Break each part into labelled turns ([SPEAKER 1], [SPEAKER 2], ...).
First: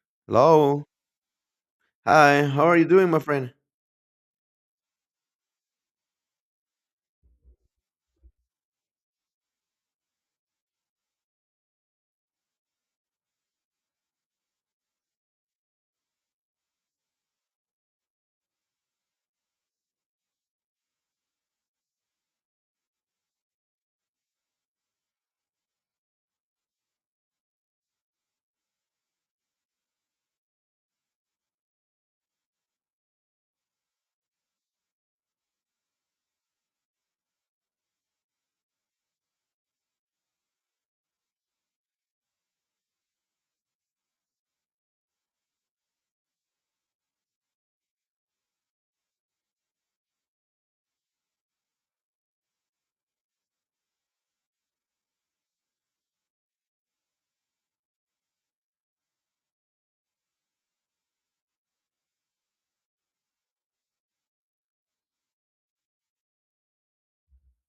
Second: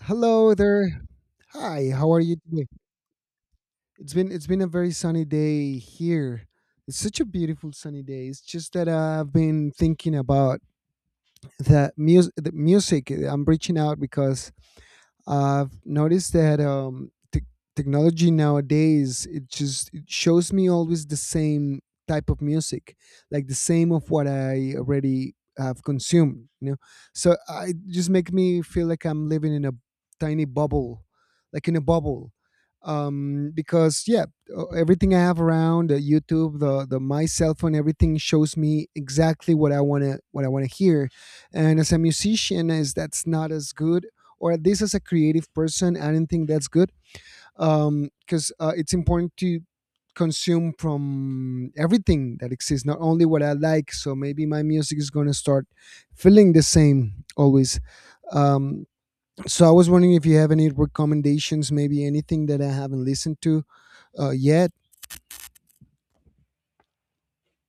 [SPEAKER 1] Hello
[SPEAKER 2] Hello.
[SPEAKER 1] there. Hi, how are you
[SPEAKER 2] Hi.
[SPEAKER 1] today?
[SPEAKER 2] How are you doing, my friend?
[SPEAKER 1] It's been a very sunny day here. It's such a beautiful sunny day. It's just that I've been thinking about the music. I'm reaching out because I've noticed that tech technology nowadays it just it shows me always the same type of music, like the same of what I already have consumed. You know, so I, it just make me feel like I'm living in a tiny bubble, like in a bubble. Um, because yeah, Everything I have around the YouTube, the my cell phone, everything shows me exactly what I wanna hear, and as a musician, is that's not as good, or at least as a creative person, I don't think that's good because it's important to consume from everything that exists, not only what I like. So maybe my music is going to start feeling the same always. um, so I was wondering if you have any recommendations, maybe anything that I haven't listened to yet.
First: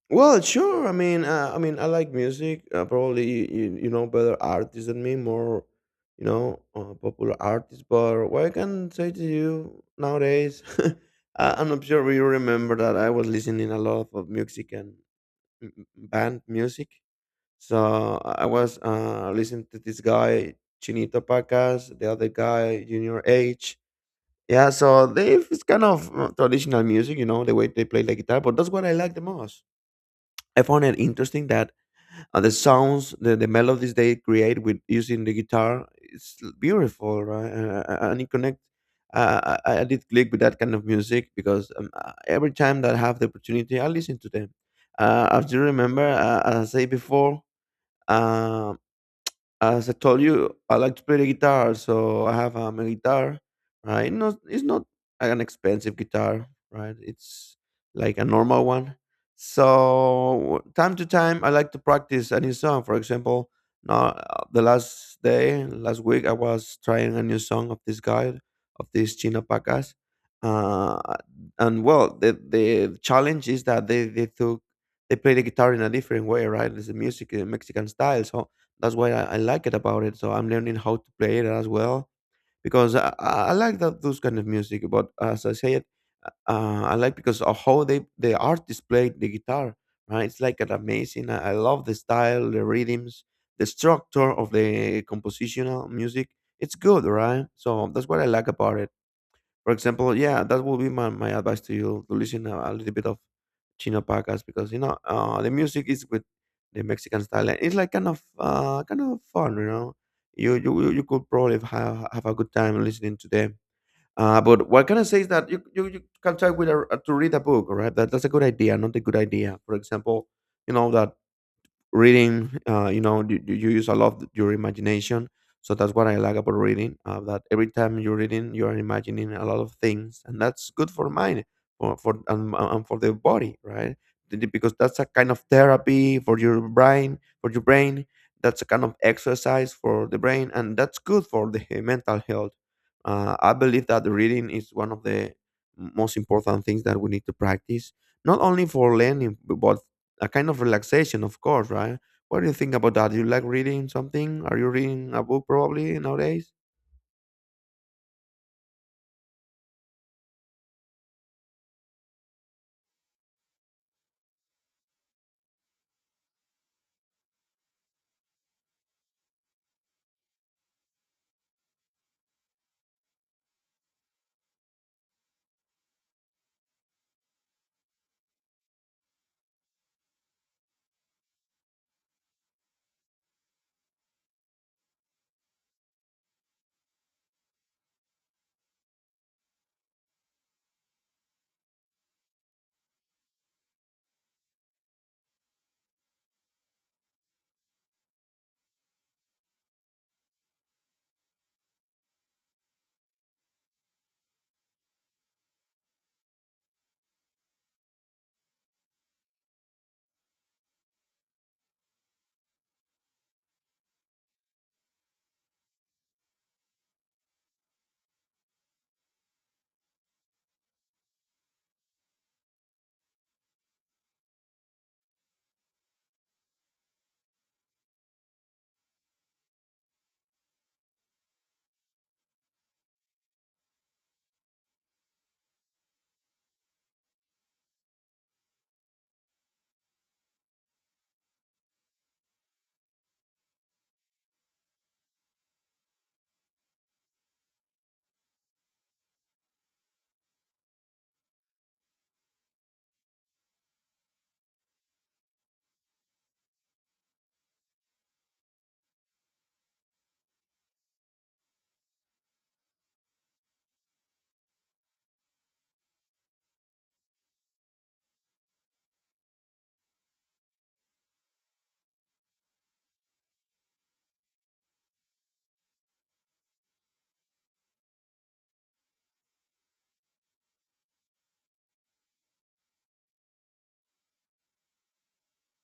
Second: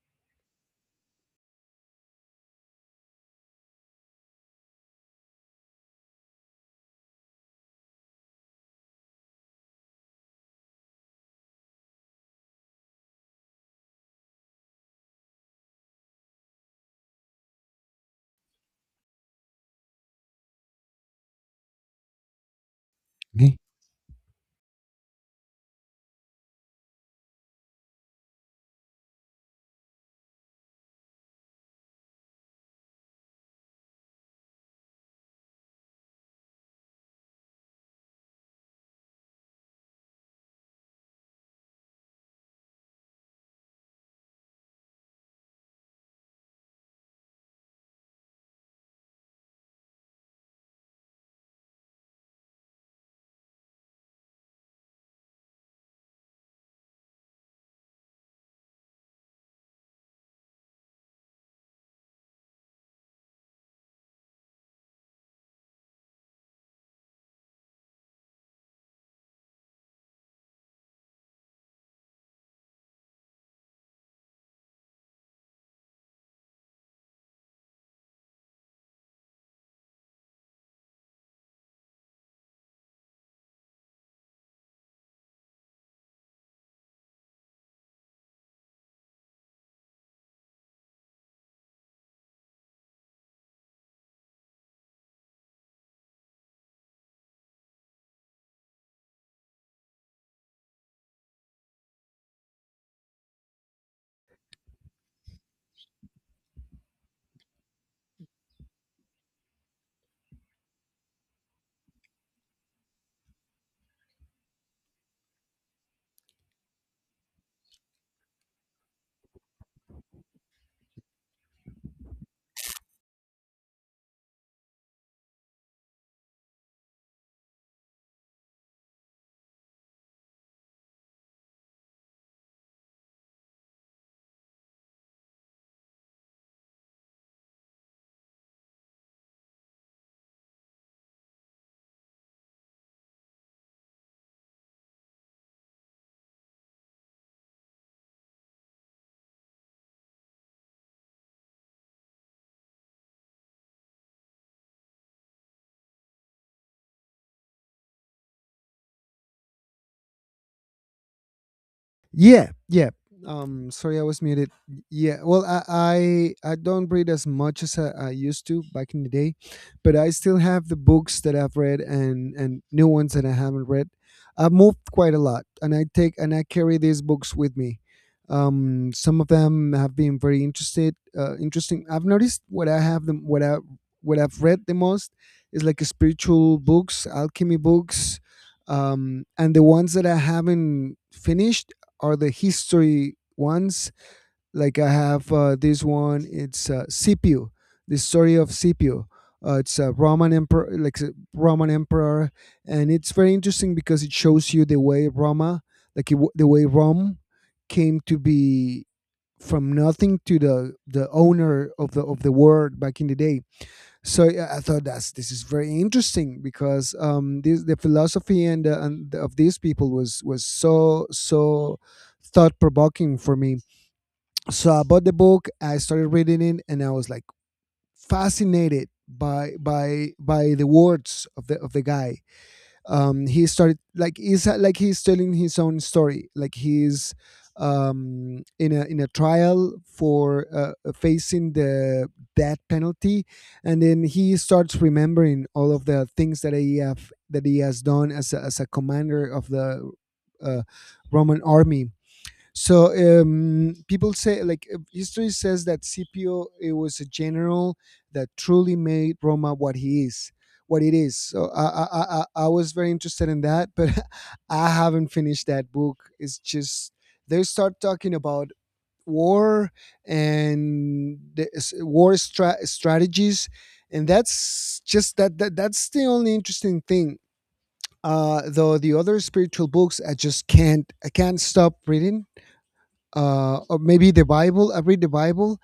[SPEAKER 2] Well, sure. I mean, I like music. Probably you know better artists than me, more popular artists. But what I can say to you nowadays, I'm not sure you remember that I was listening a lot of music and band music. So I was listening to this guy Chinito Pacas, the other guy Junior H. Yeah, so they it's kind of traditional music, you know, the way they play the guitar, but that's what I like the most. I found it interesting that the sounds, the melodies they create with using the guitar, it's beautiful, right? And it connect. I did click with that kind of music because every time that I have the opportunity, I listen to them. As you remember, as I say before, um as I told you, I like to play the guitar, so I have a guitar, right? Not, it's not an expensive guitar, right? It's like a normal one. So time to time, I like to practice a new song. For example, now last week, I was trying a new song of this guy, of this Chino Pacas. Uh, and well, the challenge is that they took they play the guitar in a different way, right? It's a music in Mexican styles, that's why I like it about it. So I'm learning how to play it as well because I like that those kind of music. But as I said, I like because of how the artist played the guitar. Right, it's like an amazing. I love the style, the rhythms, the structure of the compositional music. It's good, right? So that's what I like about it. For example, yeah, that will be my advice to you to listen a little bit of Chino podcast because the music is with the Mexican style. And it's like kind of fun, you know. You could probably have a good time listening to them. But what can I say is that you can try with to read a book, all right? That's a good idea, not a good idea. For example, you know that reading you, you use a lot your imagination, so that's what I like about reading. That every time you're reading, you're imagining a lot of things, and that's good for mind, for, and for the body, right? Because that's a kind of therapy for your brain, that's a kind of exercise for the brain, and that's good for the mental health. I believe that reading is one of the most important things that we need to practice, not only for learning but a kind of relaxation, of course, right? What do you think about that? Do you like reading something? Are you reading a book probably nowadays?
[SPEAKER 1] Yeah, yeah. Sorry, I was muted. Yeah, well, I don't read as much as I used to back in the day, but I still have the books that I've read and new ones that I haven't read. I've moved quite a lot, and I take and I carry these books with me. Some of them have been very interesting. I've noticed what I have them, what I've read the most is like spiritual books, alchemy books, and the ones that I haven't finished are the history ones. Like I have this one. It's Scipio, the story of Scipio. It's a Roman emperor, like a Roman emperor, and it's very interesting because it shows you the way Roma, the way Rome came to be, from nothing to the owner of the world back in the day. So yeah, I thought that's this is very interesting because this, the philosophy and of these people was so thought provoking for me. So I bought the book, I started reading it, and I was like fascinated by the words of the guy. He's telling his own story like he's in a trial for facing the death penalty, and then he starts remembering all of the things that he have that he has done as as a commander of the uh, Roman army. So people say, like history says, that Scipio it was a general that truly made Roma what he is, what it is. So I was very interested in that, but I haven't finished that book. It's just they start talking about war and war strategies, and that's just that's the only interesting thing. Though the other spiritual books, I can't stop reading. Uh, or maybe the Bible. I read the Bible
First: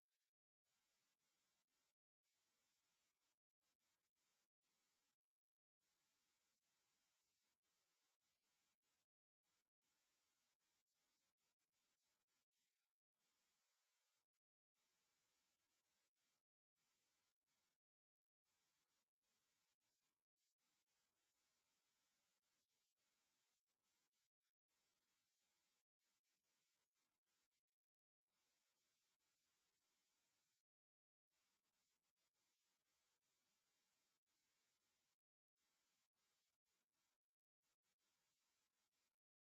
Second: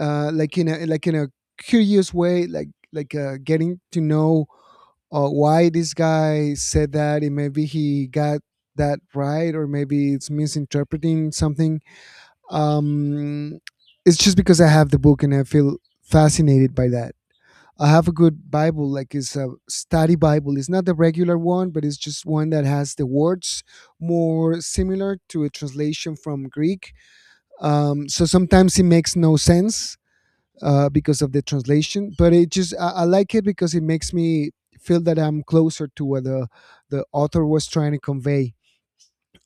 [SPEAKER 1] like in a curious way, getting to know why this guy said that, and maybe he got that right, or maybe it's misinterpreting something. Um, it's just because I have the book and I feel fascinated by that. I have a good Bible, like it's a study Bible. It's not the regular one, but it's just one that has the words more similar to a translation from Greek. So sometimes it makes no sense because of the translation, but it just I like it because it makes me feel that I'm closer to what the author was trying to convey.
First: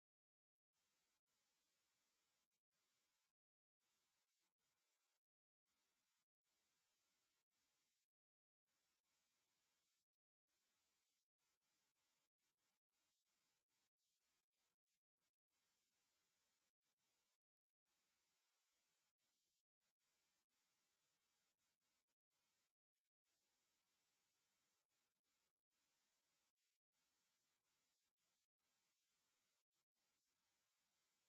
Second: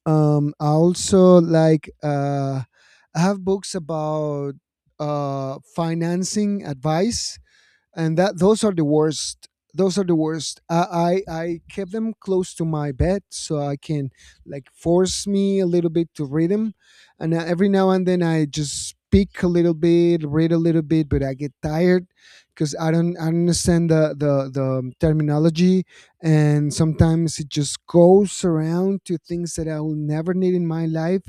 [SPEAKER 1] I also like I have books about financing advice, and that those are the worst. Those are the worst. I kept them close to my bed so I can like force me a little bit to read them, and every now and then I just pick a little bit, read a little bit, but I get tired because I don't understand the terminology, and sometimes it just goes around to things that I will never need in my life.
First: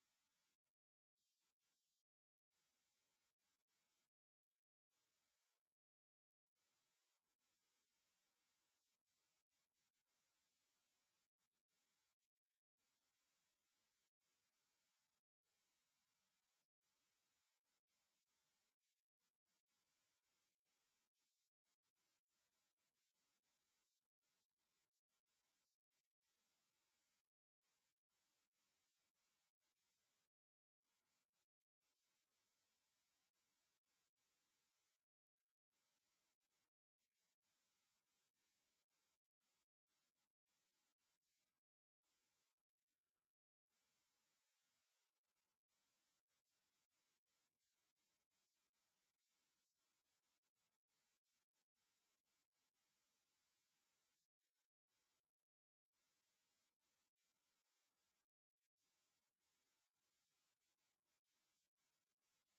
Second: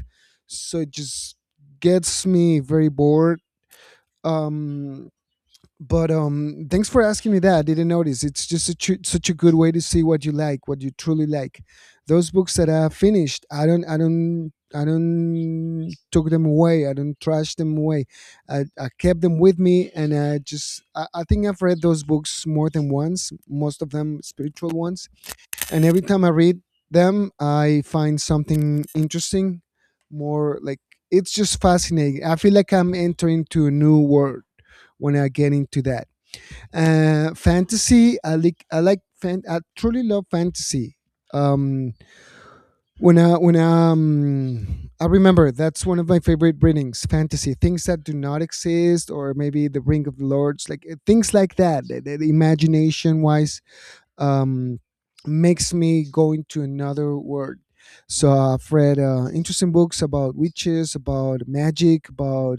[SPEAKER 1] So it just gets me very bored. Um but Thanks for asking me that. I didn't notice. It's just such a good way to see what you like, what you truly like. Those books that I finished, I don't took them away. I don't trash them away. I kept them with me, and I just I think I've read those books more than once, most of them spiritual ones. And every time I read them, I find something interesting. More like, it's just fascinating. I feel like I'm entering to a new world when I get into that. Uh, fantasy, I like I truly love fantasy. Um, I remember that's one of my favorite readings, fantasy things that do not exist, or maybe the ring of the lords, like things like that. The imagination wise, um, makes me go into another world. So I've read interesting books about witches, about magic, about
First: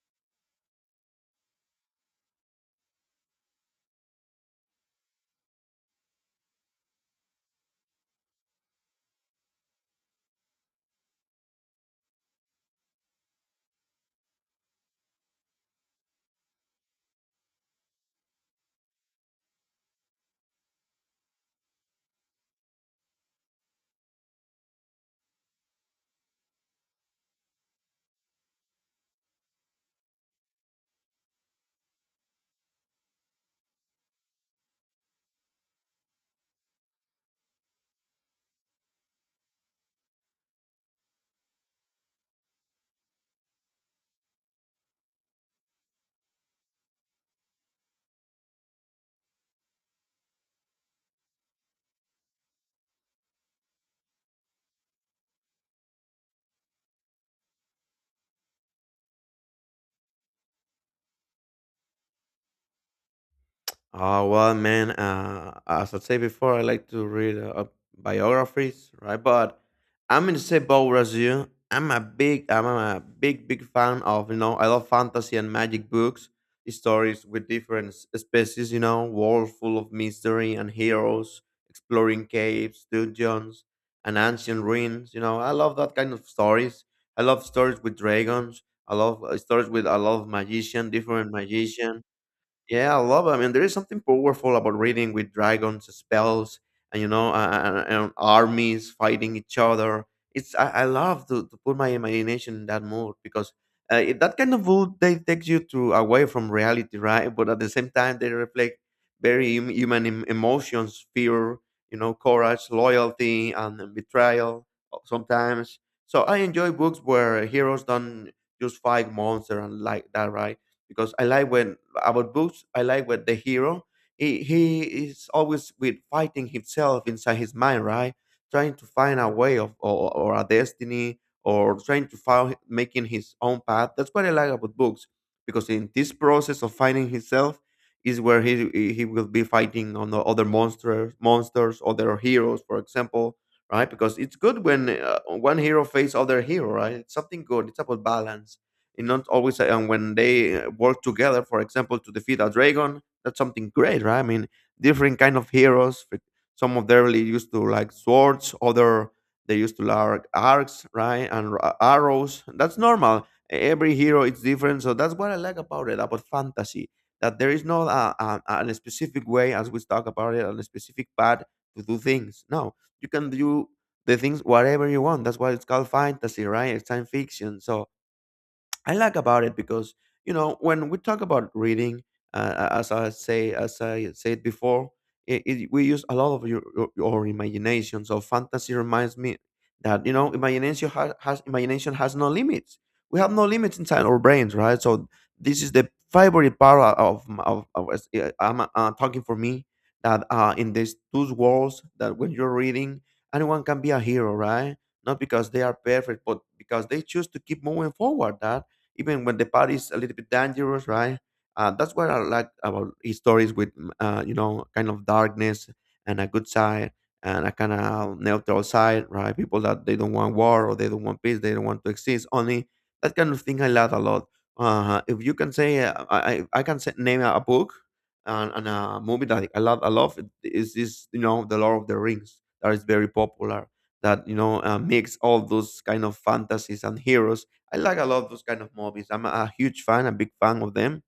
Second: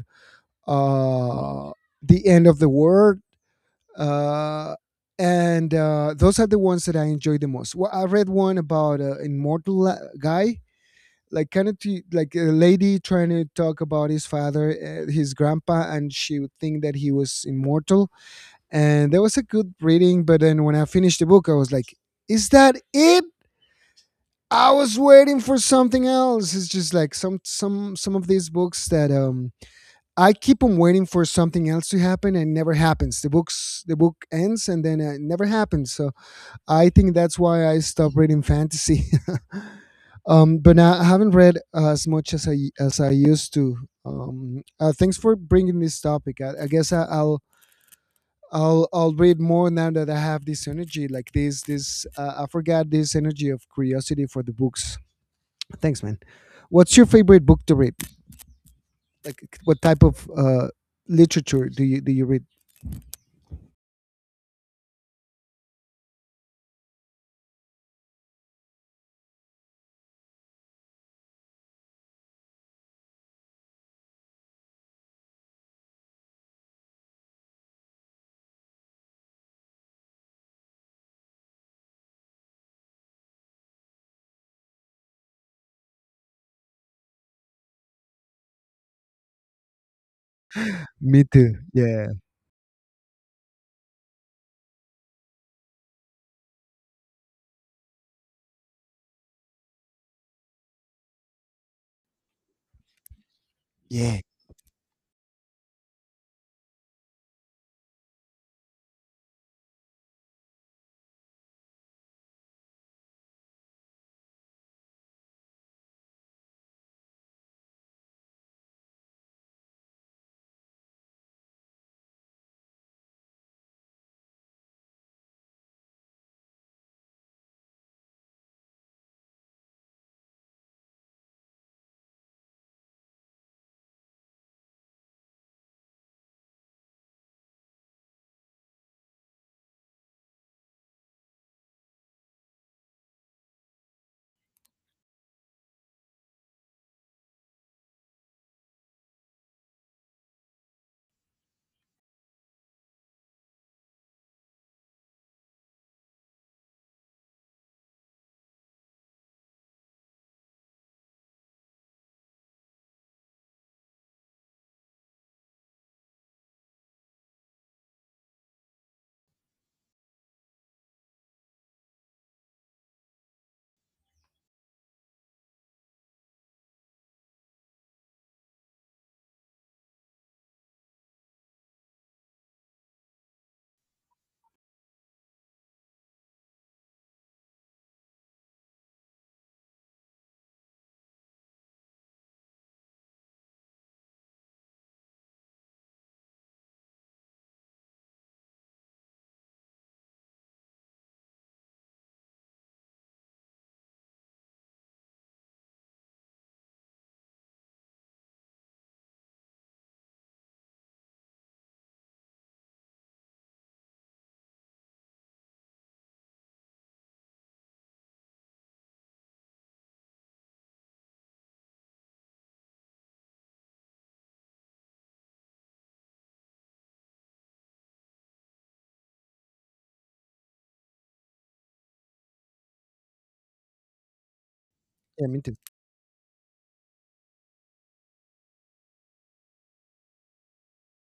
[SPEAKER 1] uh, the end of the world, uh, and those are the ones that I enjoy the most. Well, I read one about an immortal guy, like like a lady trying to talk about his father, his grandpa, and she would think that he was immortal. And that was a good reading, but then when I finished the book, I was like, "Is that it?" I was waiting for something else. It's just like some of these books that I keep on waiting for something else to happen, and never happens. The books, the book ends, and then it never happens. So I think that's why I stopped reading fantasy. But now I haven't read as much as I used to. Thanks for bringing this topic. I guess I'll read more now that I have this energy, like this I forgot this energy of curiosity for the books. Thanks, man. What's your favorite book to read? Like, what type of literature do you read?
[SPEAKER 2] Oh, well, man, as I said before, I like to read biographies, right? But I'm in the same boat as you. I'm a big, big fan of, you know, I love fantasy and magic books, stories with different species, you know, world full of mystery and heroes, exploring caves, dungeons, and ancient ruins. You know, I love that kind of stories. I love stories with dragons. I love stories with a lot of magician,
[SPEAKER 1] Me
[SPEAKER 2] different
[SPEAKER 1] too.
[SPEAKER 2] magician.
[SPEAKER 1] Yeah.
[SPEAKER 2] Yeah, I love it. I mean, there is something powerful about reading with dragons, spells, and you know, and armies fighting each other. It's I love to put my imagination in that mood because
[SPEAKER 1] Yeah.
[SPEAKER 2] that kind of mood they takes you to away from reality, right? But at the same time, they reflect very human emotions, fear, you know, courage, loyalty, and betrayal, sometimes. So I enjoy books where heroes don't just fight monster and like that, right? Because I like when, about books, I like what the hero, he is always with fighting himself inside his mind, right? Trying to find a way of, or a destiny, or trying to find making his own path. That's what I like about books, because in this process of finding himself is where he will be fighting on the other monsters, monsters, other heroes, for example, right? Because it's good when one hero faces other hero, right? It's something good. It's about balance and not always. And when they work together, for example, to defeat a dragon, that's something great, right? I mean, different kind of heroes, like, some of them really used to like swords, other they used to like arcs, right? And arrows, that's normal. Every hero is different, so that's what I like about it, about fantasy. That there is not a specific way, as we talk about it, a specific path to do things, no. You can do the things whatever you want. That's why it's called fantasy, right? It's science fiction. So I like about it because you know, when we talk about reading, as I said before, we use a lot of your imagination. So fantasy reminds me that you know, imagination has imagination has no limits. We have no limits inside our brains, right? So this is the favorite part of of I'm talking for me, that in these two worlds, that when you're reading, anyone can be a hero, right? Not because they are perfect, but because they choose to keep moving forward. That even when the part is a little bit dangerous, right? That's what I like about his stories with, you know, kind of darkness and a good side and a kind of neutral side, right? People that they don't want war, or they don't want peace, they don't want to exist. Only that kind of thing I love a lot. If you can say, I can say, name a book and, a movie that I love a lot is this, you know, The Lord of the Rings, that is very popular, that you know, mix
[SPEAKER 1] Yeah, me
[SPEAKER 2] all
[SPEAKER 1] too.
[SPEAKER 2] those kind of fantasies and heroes. I like a lot of those kind of movies. I'm a huge fan, a big fan of them.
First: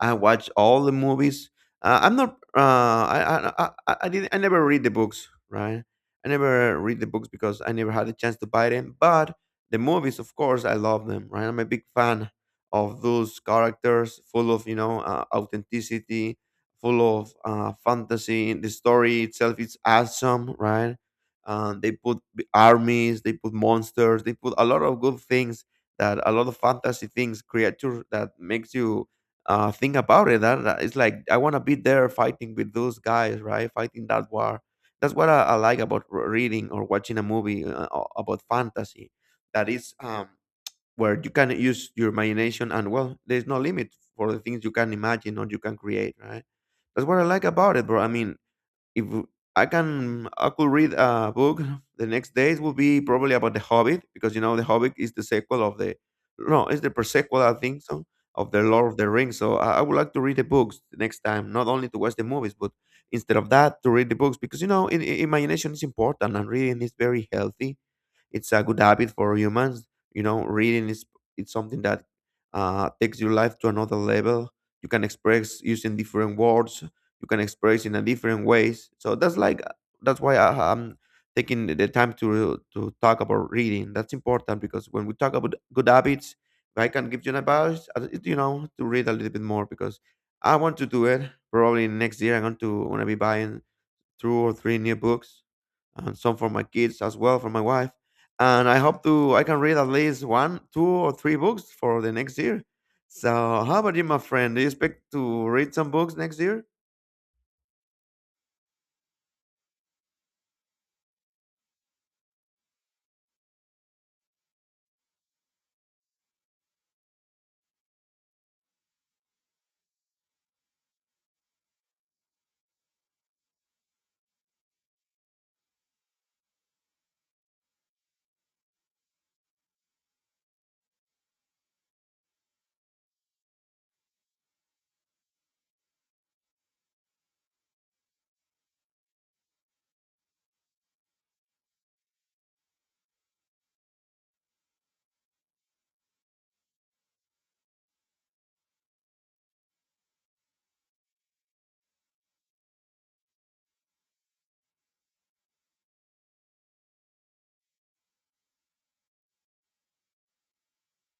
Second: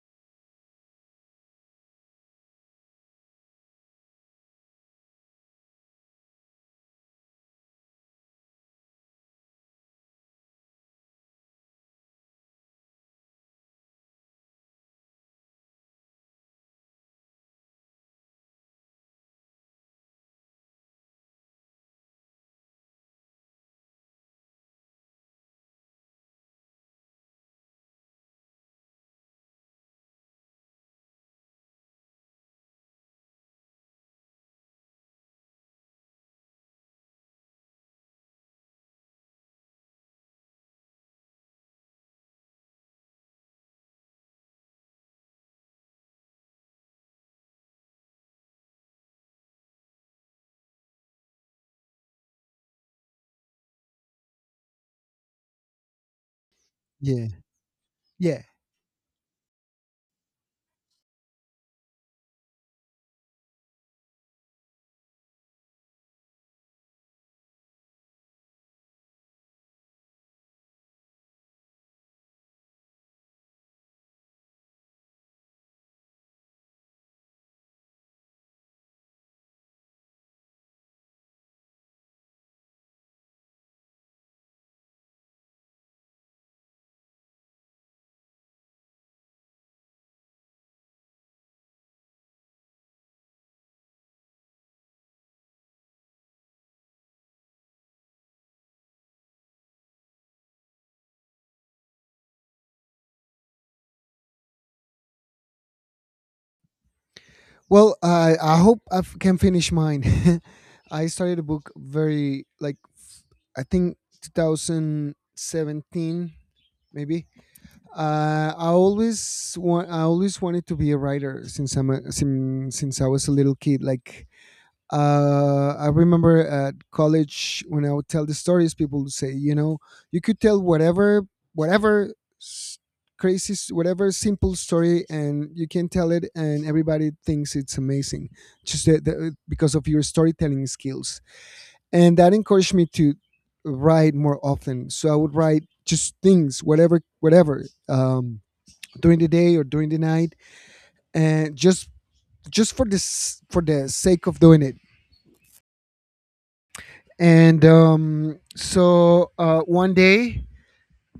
[SPEAKER 2] I watched all the movies. I'm not. I didn't. I never read the books, right? I never read the books because I never had a chance to buy them. But the movies, of course, I love them, right? I'm a big fan of those characters, full of you know, authenticity, full of fantasy. The story itself is awesome, right? They put armies, they put monsters, they put a lot of good things, that a lot of fantasy things, creatures that makes you thing about it. That it's like I want to be there fighting with those guys, right? Fighting that war. That's what I like about reading or watching a movie about fantasy. That is where you can use your imagination, and well, there's no limit for the things you can imagine or you can create, right? That's what I like about it, bro. I mean, if I can, I could read a book. The next days will be probably about the Hobbit, because you know the Hobbit is the sequel of the, no, it's the
[SPEAKER 1] Yeah.
[SPEAKER 2] prequel, I think so,
[SPEAKER 1] Yeah.
[SPEAKER 2] of the Lord of the Rings. So I would like to read the books the next time, not only to watch the movies, but instead of that to read the books, because you know, in, imagination is important and reading is very healthy, it's a good habit for humans. You know, reading is it's something that takes your life to another level. You can express using different words. You can express in a different ways. So that's like that's why I'm taking the time to talk about reading. That's important because when we talk about good habits, if I can give you an advice, you know, to read a little bit more because I want to do it. Probably next year, I'm going to want to be buying 2 or 3 new books, and some for my kids as well, for my wife. And I hope to I can read at least 1, 2, or 3 books for the next year. So how about you, my friend? Do you expect to read some books next year?
[SPEAKER 1] Well, I hope can finish mine. I started a book very like I think 2017 maybe. I always wanted to be a writer since since I was a little kid. Like I remember at college when I would tell the stories, people would say, you know, you could tell whatever, whatever s- crazy, s- whatever simple story, and you can tell it, and everybody thinks it's amazing, just because of your storytelling skills. And that encouraged me to write more often. So I would write just things, during the day or during the night, and just for this for the sake of doing it. And one day,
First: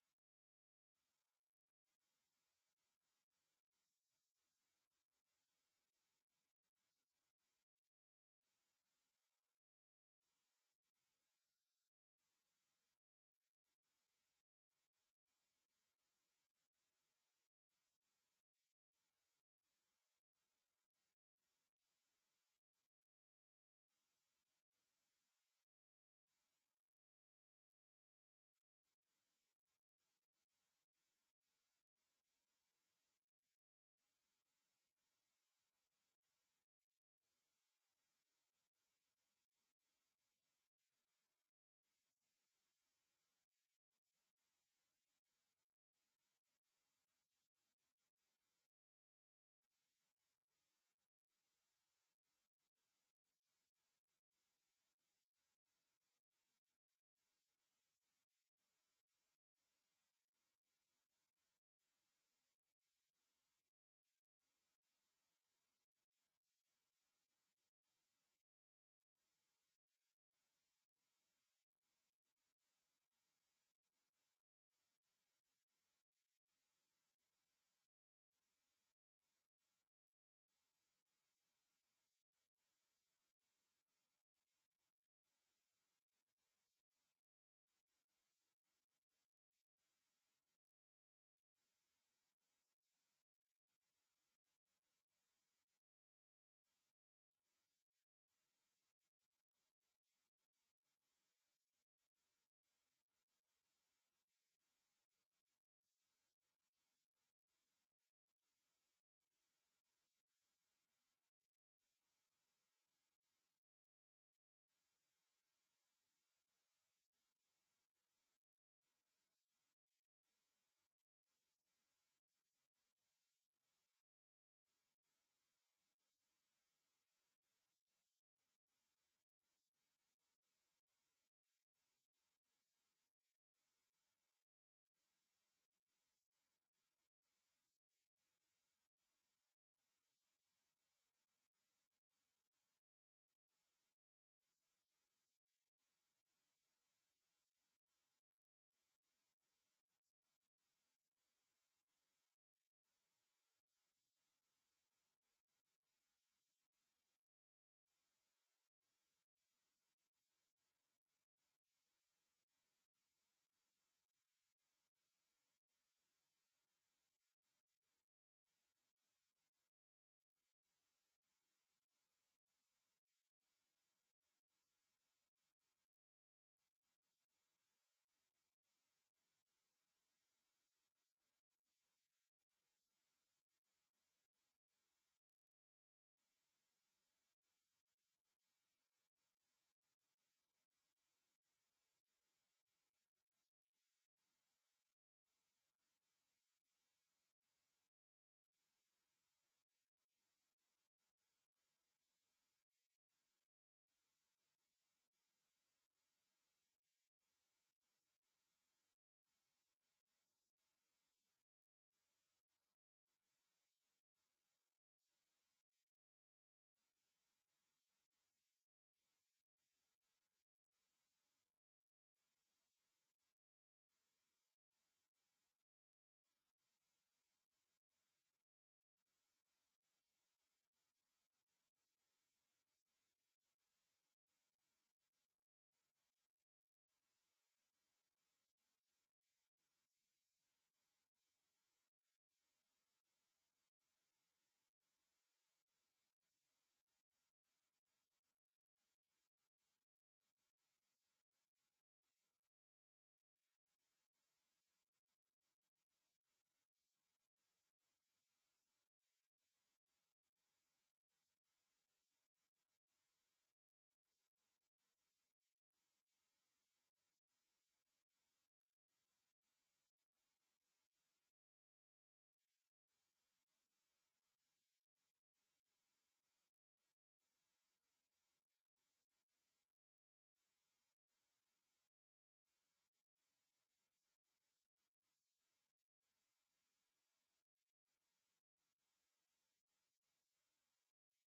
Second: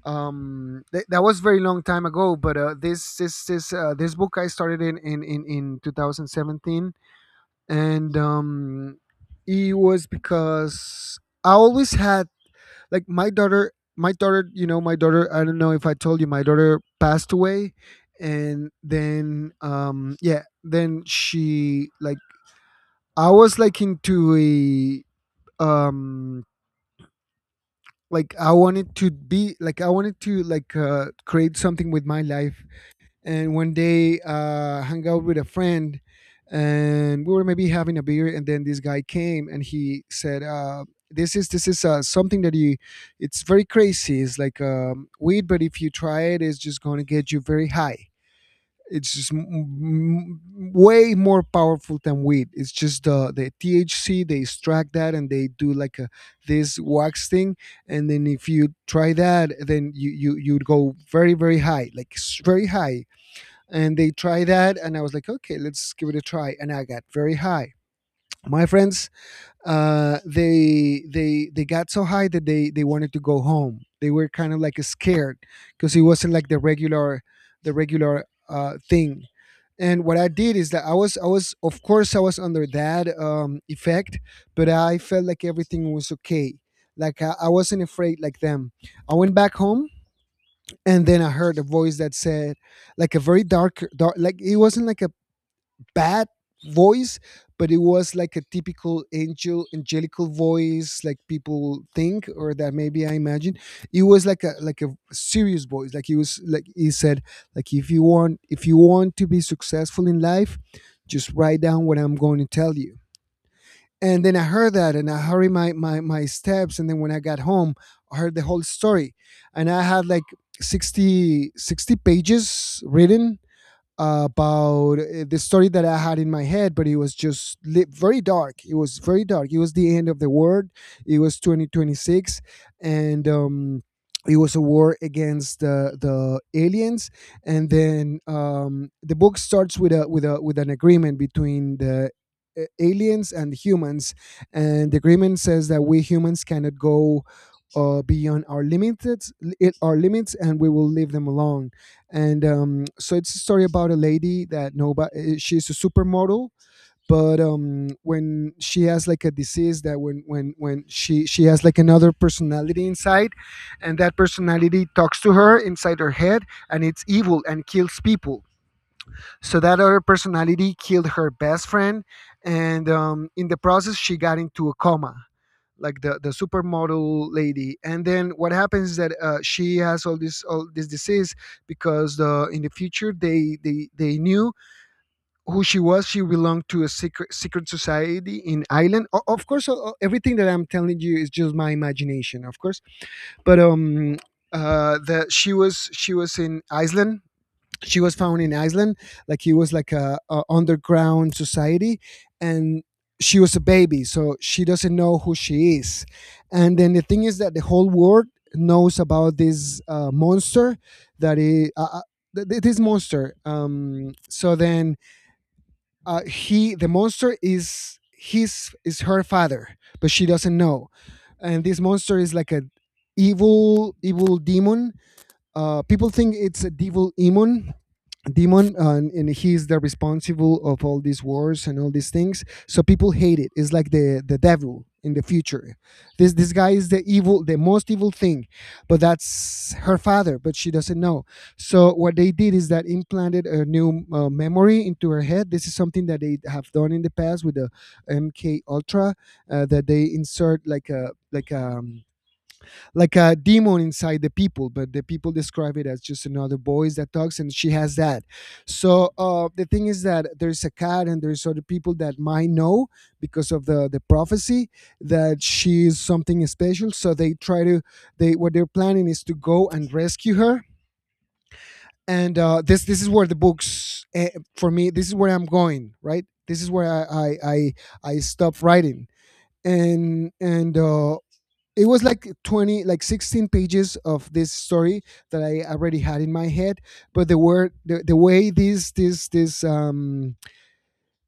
[SPEAKER 1] that was very long time ago, but this book I started in in 2017. And it was because I always had, like, my daughter, you know, my daughter, I don't know if I told you, my daughter passed away. And then yeah, then she like, I was like into a um like I wanted to be like I wanted to like create something with my life. And one day hung out with a friend, and we were maybe having a beer, and then this guy came and he said, this is something that you, it's very crazy, it's like weed, but if you try it, it's just going to get you very high. It's just way more powerful than weed. It's just the THC. They extract that and they do like a, this wax thing. And then if you try that, then you'd go very very high, like very high. And they try that, and I was like, okay, let's give it a try, and I got very high. My friends, they got so high that they wanted to go home. They were kind of like scared because it wasn't like the regular the regular thing. And what I did is that I was of course I was under that effect, but I felt like everything was okay. I wasn't afraid like them. I went back home, and then I heard a voice that said, like a very dark like, it wasn't like a bad voice, but it was like a typical angelical voice, like people think, or that maybe I imagine. It was like a serious voice, like he said, like, if you want to be successful in life, just write down what I'm going to tell you. And then I heard that, and I hurried my steps. And then when I got home, I heard the whole story. And I had like 60 60 pages written about the story that I had in my head, but it was just very dark. It was very dark. It was the end of the world. It was 2026, and it was a war against the aliens. And then the book starts with a with an agreement between the aliens and humans, and the agreement says that we humans cannot go. Beyond our our limits, and we will leave them alone. And so it's a story about a lady that she's a supermodel, but when she has like a disease, that when she has like another personality inside, and that personality talks to her inside her head, and it's evil and kills people. So that other personality killed her best friend, and in the process she got into a coma, like the supermodel lady. And then what happens is that she has all this disease because the in the future they they knew who she was. She belonged to a secret society in Ireland. Of course, everything that I'm telling you is just my imagination, of course. But the she was in Iceland. She was found in Iceland, like he was like a underground society, and she was a baby, so she doesn't know who she is. And then the thing is that the whole world knows about this monster, that is this monster. So then the monster is his is her father, but she doesn't know. And this monster is like a evil demon. People think it's a devil demon, and he's the responsible of all these wars and all these things, so people hate it. It's like the devil in the future. This guy is the evil, the most evil thing, but that's her father, but she doesn't know. So what they did is that implanted a new memory into her head. This is something that they have done in the past with the MK Ultra, that they insert like a like a demon inside the people, but the people describe it as just another voice that talks, and she has that. So the thing is that there's a cat, and there's other people that might know because of the prophecy, that she is something special. So they try to, they, what they're planning is to go and rescue her. And this this is where the books for me, this is where I'm going right. This is where I I, I stop writing. And it was like 20, like 16 pages of this story that I already had in my head, but the way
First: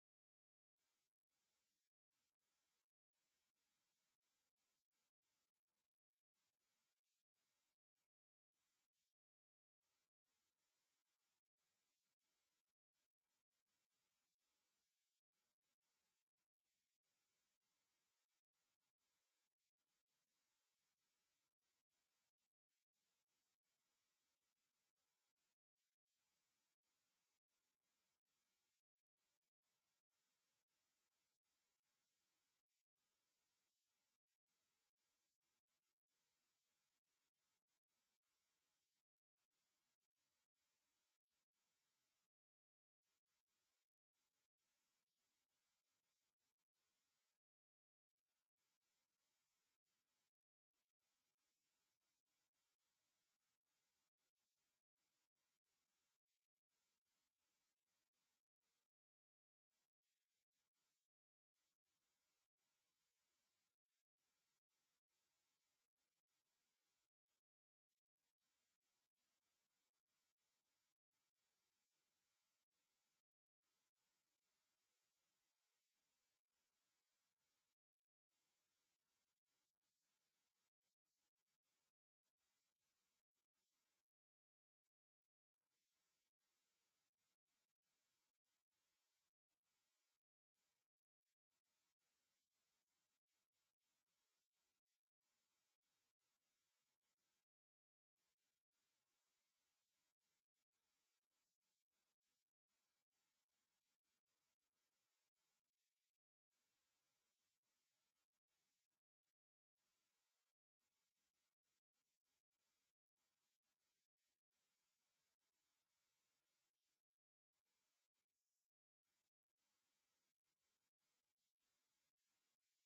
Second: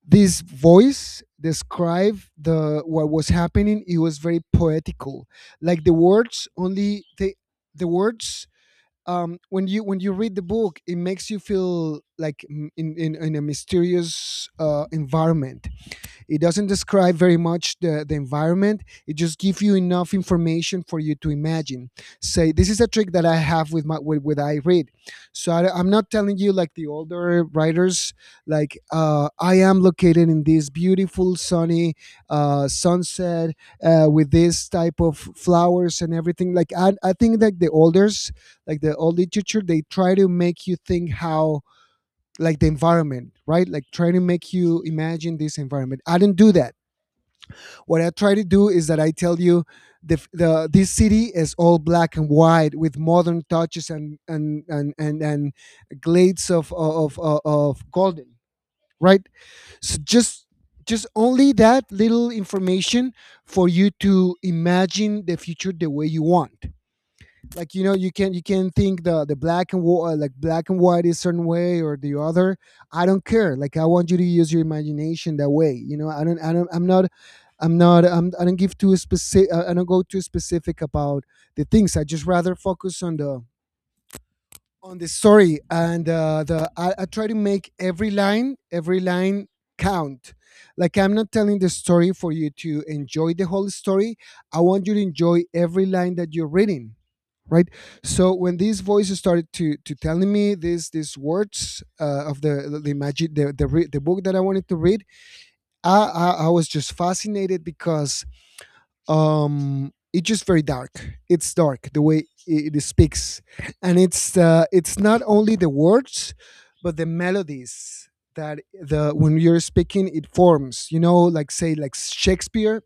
[SPEAKER 1] this voice described the what was happening, it was very poetical. Like the words, only the words. When you read the book, it makes you feel like in a mysterious environment. It doesn't describe very much the environment. It just gives you enough information for you to imagine. Say, this is a trick that I have with with I read. So am not telling you like the older writers, like I am located in this beautiful sunny sunset with this type of flowers and everything. Like I think that the olders, like the old literature, they try to make you think how, like the environment, right? Like try to make you imagine this environment. I didn't do that. What I try to do is that I tell you, the this city is all black and white with modern touches and and glades of of golden, right? So just only that little information for you to imagine the future the way you want. Like you know, you can, you can think the black and white, like black and white is certain way or the other. I don't care. Like, I want you to use your imagination that way. You know, I don't I'm not I'm not I'm, I don't give too specific, I don't go too specific about the things. I just rather focus on the story. And the I try to make every line count. Like, I'm not telling the story for you to enjoy the whole story. I want you to enjoy every line that you're reading, right? So when these voices started to telling me these words, of the magic, the book that I wanted to read, I was just fascinated because it's just very dark. It's dark the way it speaks. And it's not only the words, but the melodies, that the when you're speaking, it forms, you know, like say, like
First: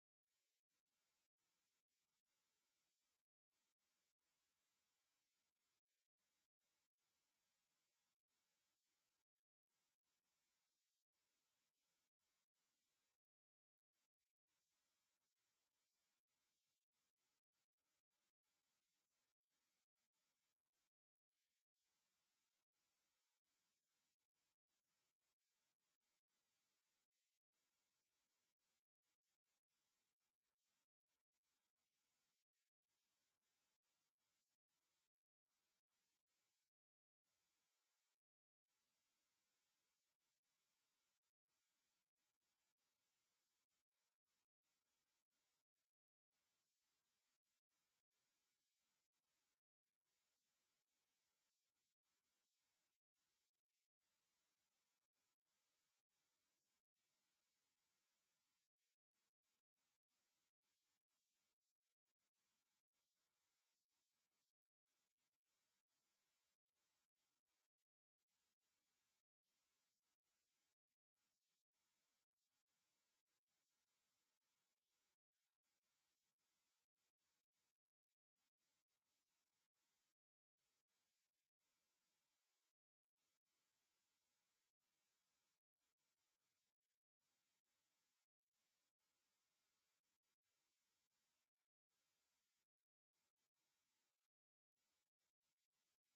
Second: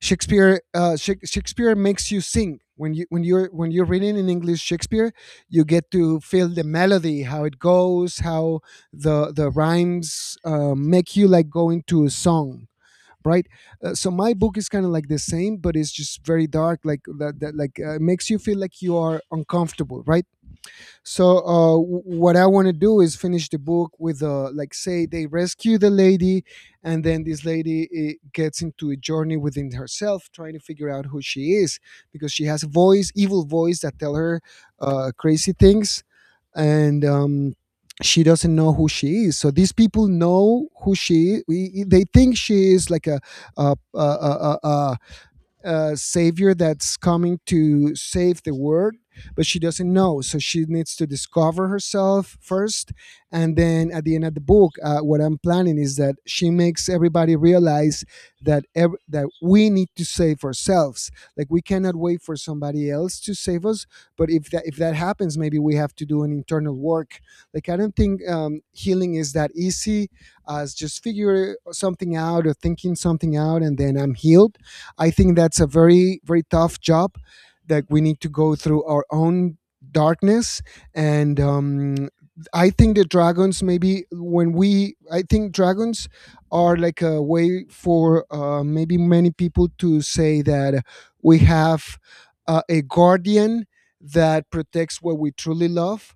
[SPEAKER 1] Shakespeare, Shakespeare makes you sing when you're reading in English Shakespeare. You get to feel the melody, how it goes, how the rhymes make you like go into a song, right? So my book is kind of like the same, but it's just very dark, like that, like makes you feel like you are uncomfortable, right? So what I want to do is finish the book with like say, they rescue the lady, and then this lady gets into a journey within herself, trying to figure out who she is, because she has a voice, evil voice, that tell her crazy things. And she doesn't know who she is. So these people know who she. They think she is like a a savior that's coming to save the world, but she doesn't know. So she needs to discover herself first. And then at the end of the book, what I'm planning is that she makes everybody realize that that we need to save ourselves. Like, we cannot wait for somebody else to save us. But if that happens, maybe we have to do an internal work. Like, I don't think healing is that easy, as just figure something out or thinking something out, and then I'm healed. I think that's a very, very tough job, that we need to go through our own darkness. And I think the dragons, maybe when we, I think dragons are like a way for maybe many people to say that we have a guardian that protects what we truly love.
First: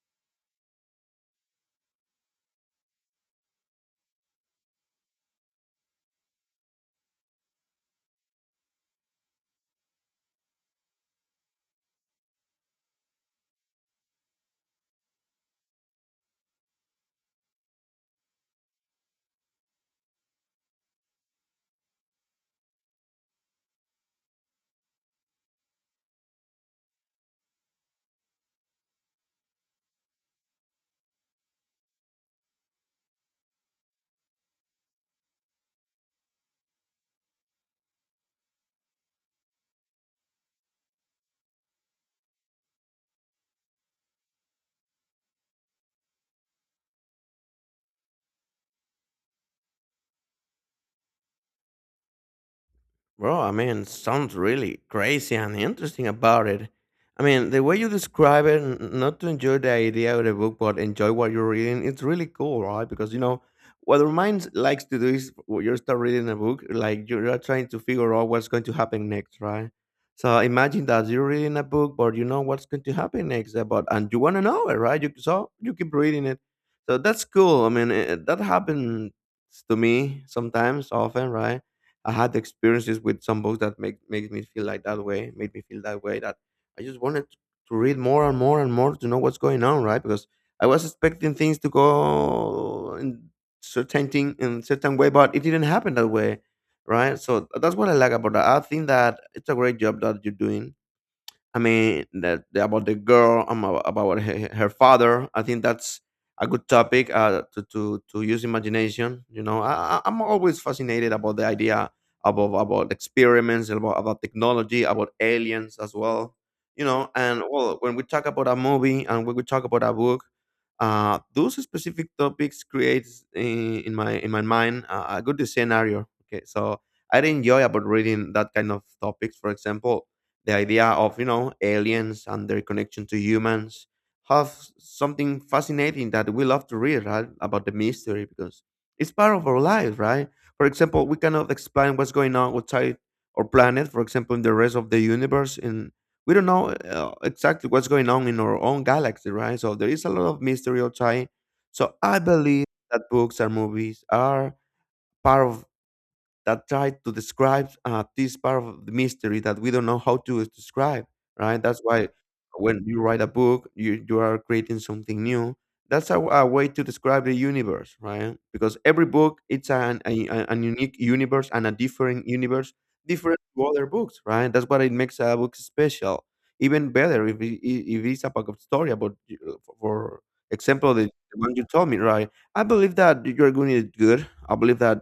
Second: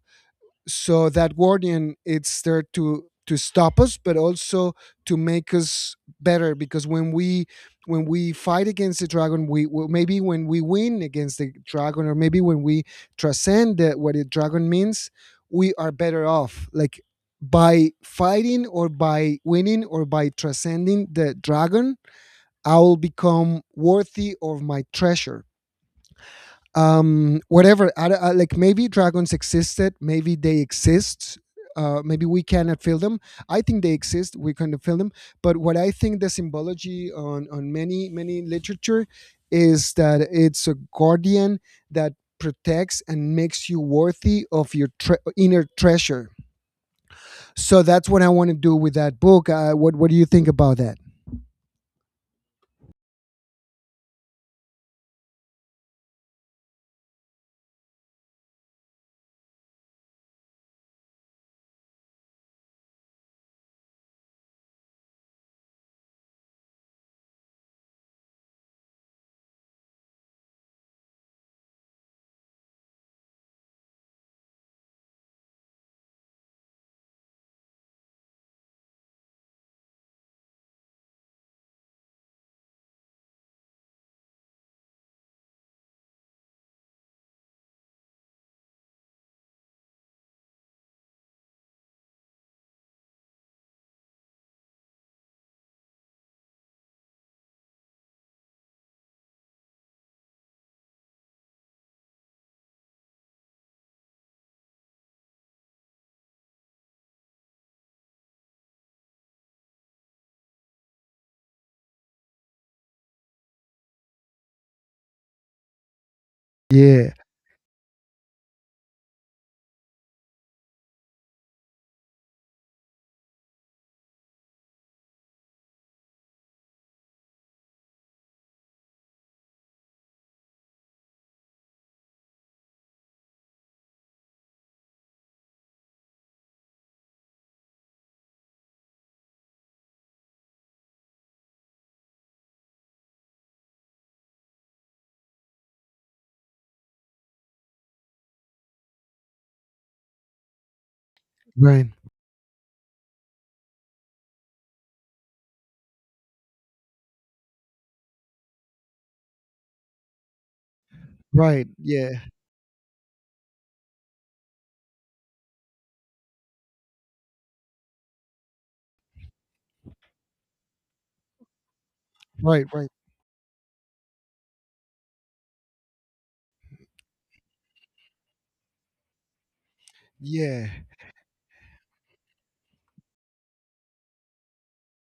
[SPEAKER 1] So that guardian, it's there to stop us, but also to make us better. Because when we, when we fight against the dragon, we, well, maybe when we win against the dragon, or maybe when we transcend what the dragon means, we are better off. Like, by fighting, or by winning, or by transcending the dragon, I will become worthy of my treasure. Whatever like, maybe dragons existed, maybe they exist, maybe we cannot feel them. I think they exist. We cannot feel them. But what I think, the symbology on many many literature, is that it's a guardian that protects and makes you worthy of your inner treasure. So that's what I want to do with that book. What do you think about that?
[SPEAKER 2] Bro, I mean, sounds really crazy and interesting about it. I mean, the way you describe it, not to enjoy the idea of the book, but enjoy what you're reading, it's really cool, right? Because, you know, what our minds likes to do is when you start reading a book, like you're trying to figure out what's going to happen next, right? So imagine that you're reading a book, but you know what's going to happen next, about and you want to know it, right? You so you keep reading it. So that's cool. I mean, that happens to me sometimes, often, right? I had experiences with some books that make me feel like that way, made me feel that way that I just wanted to read more and more and more to know what's going on, right? Because I was expecting things to go in certain thing in certain way, but it didn't happen that way, right? So that's what I like about that. I think that it's a great job that you're doing. I mean, that about the girl, about her, her father. I think that's a good topic to use imagination. You know, I'm always fascinated about the idea about experiments, about technology, about aliens as well. You know,
[SPEAKER 1] Yeah,
[SPEAKER 2] and well, when we talk about a movie and when we talk about a book, those specific topics creates in my mind a good scenario. Okay, so I enjoy about reading that kind of topics. For example, the idea of you know aliens and their connection to humans have something fascinating that we love to read right about the mystery because it's part of our lives, right? For example, we cannot explain what's going on outside our planet. For example, in the rest of the universe, in we don't know exactly what's going on in our own galaxy, right? So there is a lot of mystery outside.
[SPEAKER 1] right,
[SPEAKER 2] So I believe that books and movies are part of that try to describe this part of the mystery that we don't know how to describe, right?
[SPEAKER 1] right,
[SPEAKER 2] That's why
[SPEAKER 1] yeah,
[SPEAKER 2] when you write a book, you are creating something new. That's a way to describe the universe, right? Because every book, it's an unique universe and a different
[SPEAKER 1] right,
[SPEAKER 2] universe,
[SPEAKER 1] right,
[SPEAKER 2] different to other books, right? That's what it makes a book special. Even better if it's a book of story about, for for
[SPEAKER 1] yeah,
[SPEAKER 2] example, the one you told me, right? I believe that you're going to do good. I believe that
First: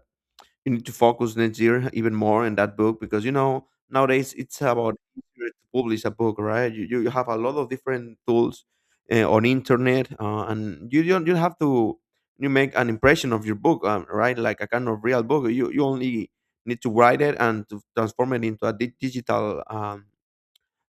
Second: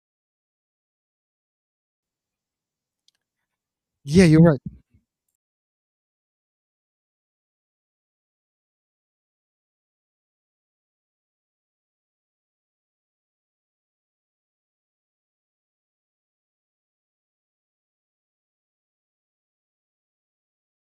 [SPEAKER 2] you need to focus next year even more in that book because you know
[SPEAKER 1] yeah.
[SPEAKER 2] nowadays
[SPEAKER 1] You're right.
[SPEAKER 2] it's about easier to publish a book right you have a lot of different tools on internet and you don't you have to you make an impression of your book right like a kind of real book you only need to write it and to transform it into a digital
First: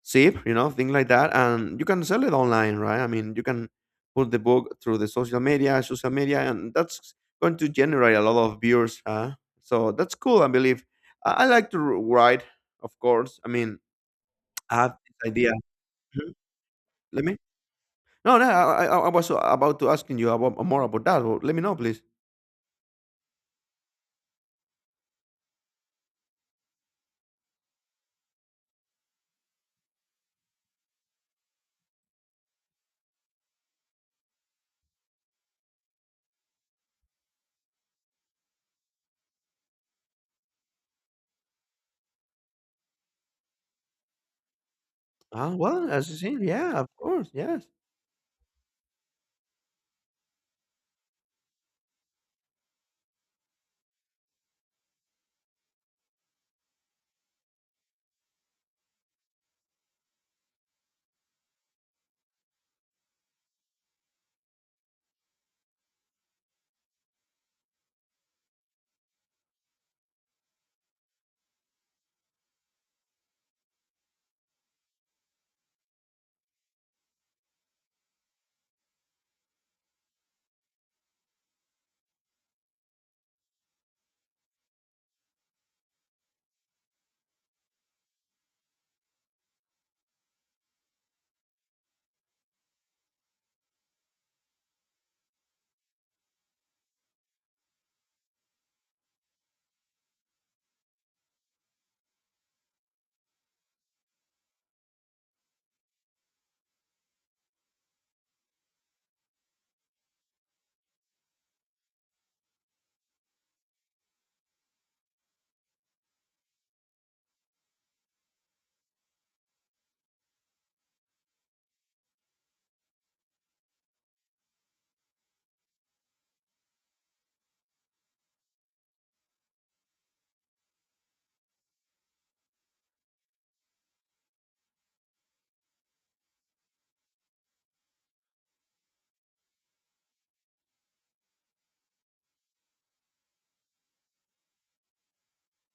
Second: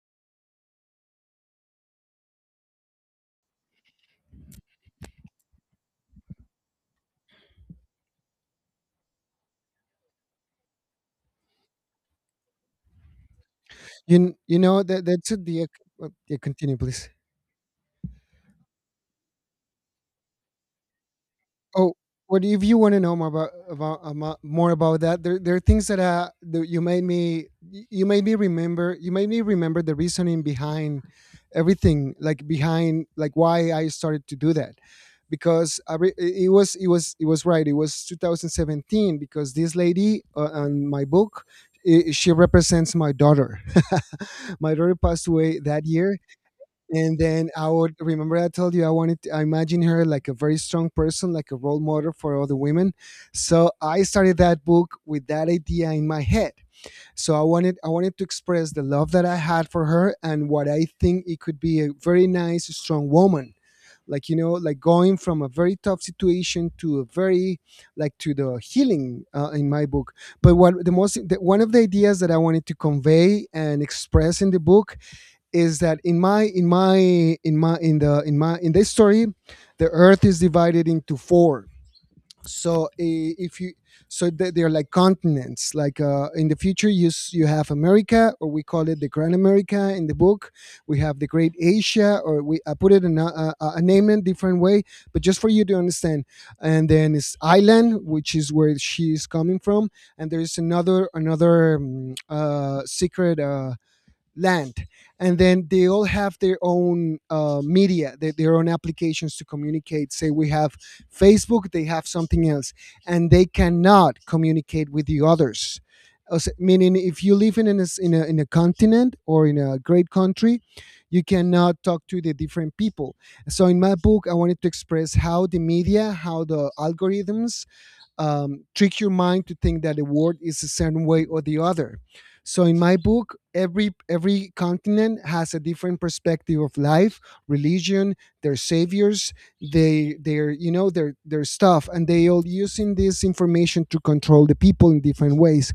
[SPEAKER 2] zip, you know, things like that. And you can sell it online, right? I mean, you can put the book through the social media, and that's going to generate a lot of viewers. Huh? So that's cool, I believe. I like to write, of course. I mean,
[SPEAKER 1] You
[SPEAKER 2] I
[SPEAKER 1] know
[SPEAKER 2] have
[SPEAKER 1] that
[SPEAKER 2] this
[SPEAKER 1] that's it.
[SPEAKER 2] idea.
[SPEAKER 1] The
[SPEAKER 2] Mhm.
[SPEAKER 1] yeah, continue, please.
[SPEAKER 2] Let me. No, no, I was about to asking you about more about that. Well, let me know,
[SPEAKER 1] Oh,
[SPEAKER 2] please.
[SPEAKER 1] what if you want to know more about, more about that? There are things that, that you made me, you made me remember. You made me remember the reasoning behind everything, like behind, like, why I started to do that, because it it was it was right. It was 2017, because this lady on my book, I she represents my daughter. My daughter passed
[SPEAKER 2] Ah,
[SPEAKER 1] away that
[SPEAKER 2] well, as you
[SPEAKER 1] year.
[SPEAKER 2] see, yeah, of
[SPEAKER 1] And
[SPEAKER 2] course,
[SPEAKER 1] then
[SPEAKER 2] yes.
[SPEAKER 1] I would remember, I told you I wanted to, I imagine her like a very strong person, like a role model for other women. So I started that book with that idea in my head. So I wanted to express the love that I had for her, and what I think it could be a very nice, strong woman. Like, you know, like going from a very tough situation to a very, like, to the healing in my book. But what the most the, one of the ideas that I wanted to convey and express in the book is that in my in my in my in the in my in this story the earth is divided into four. So if you, so they're like continents, like in the future you have America, or we call it the Grand America in the book. We have the Great Asia, or we, I put it in a, a name in a different way, but just for you to understand. And then it's island, which is where she's coming from. And there is another secret land. And then they all have their own media, their own applications to communicate. Say we have Facebook, they have something else, and they cannot communicate with the others. As, meaning if you live in a, in a continent, or in a great country, you cannot talk to the different people. So in my book, I wanted to express how the media, how the algorithms trick your mind to think that a word is a certain way or the other. So in my book, every continent has a different perspective of life, religion, their saviors, they, their, you know, their stuff, and they all using this information to control the people in different ways.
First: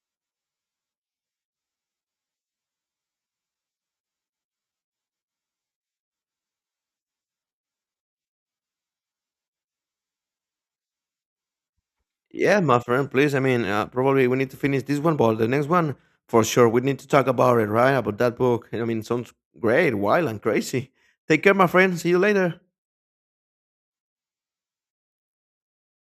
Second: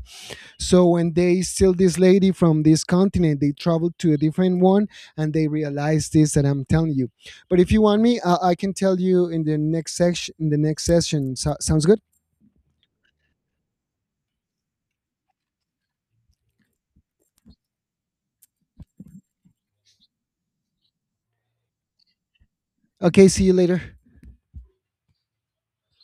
[SPEAKER 1] So when they steal this lady from this continent, they travel to a different one, and they realize this that I'm telling you. But if you want me, I can tell you in the next section. In the next session, so, sounds good.
[SPEAKER 2] Yeah, my friend, please. I mean, probably we need to finish this one, but the next one, for sure, we need to talk about it, right? About that book. I mean, sounds great, wild, and crazy. Take care, my friend. See you later.
[SPEAKER 1] Okay, see you later.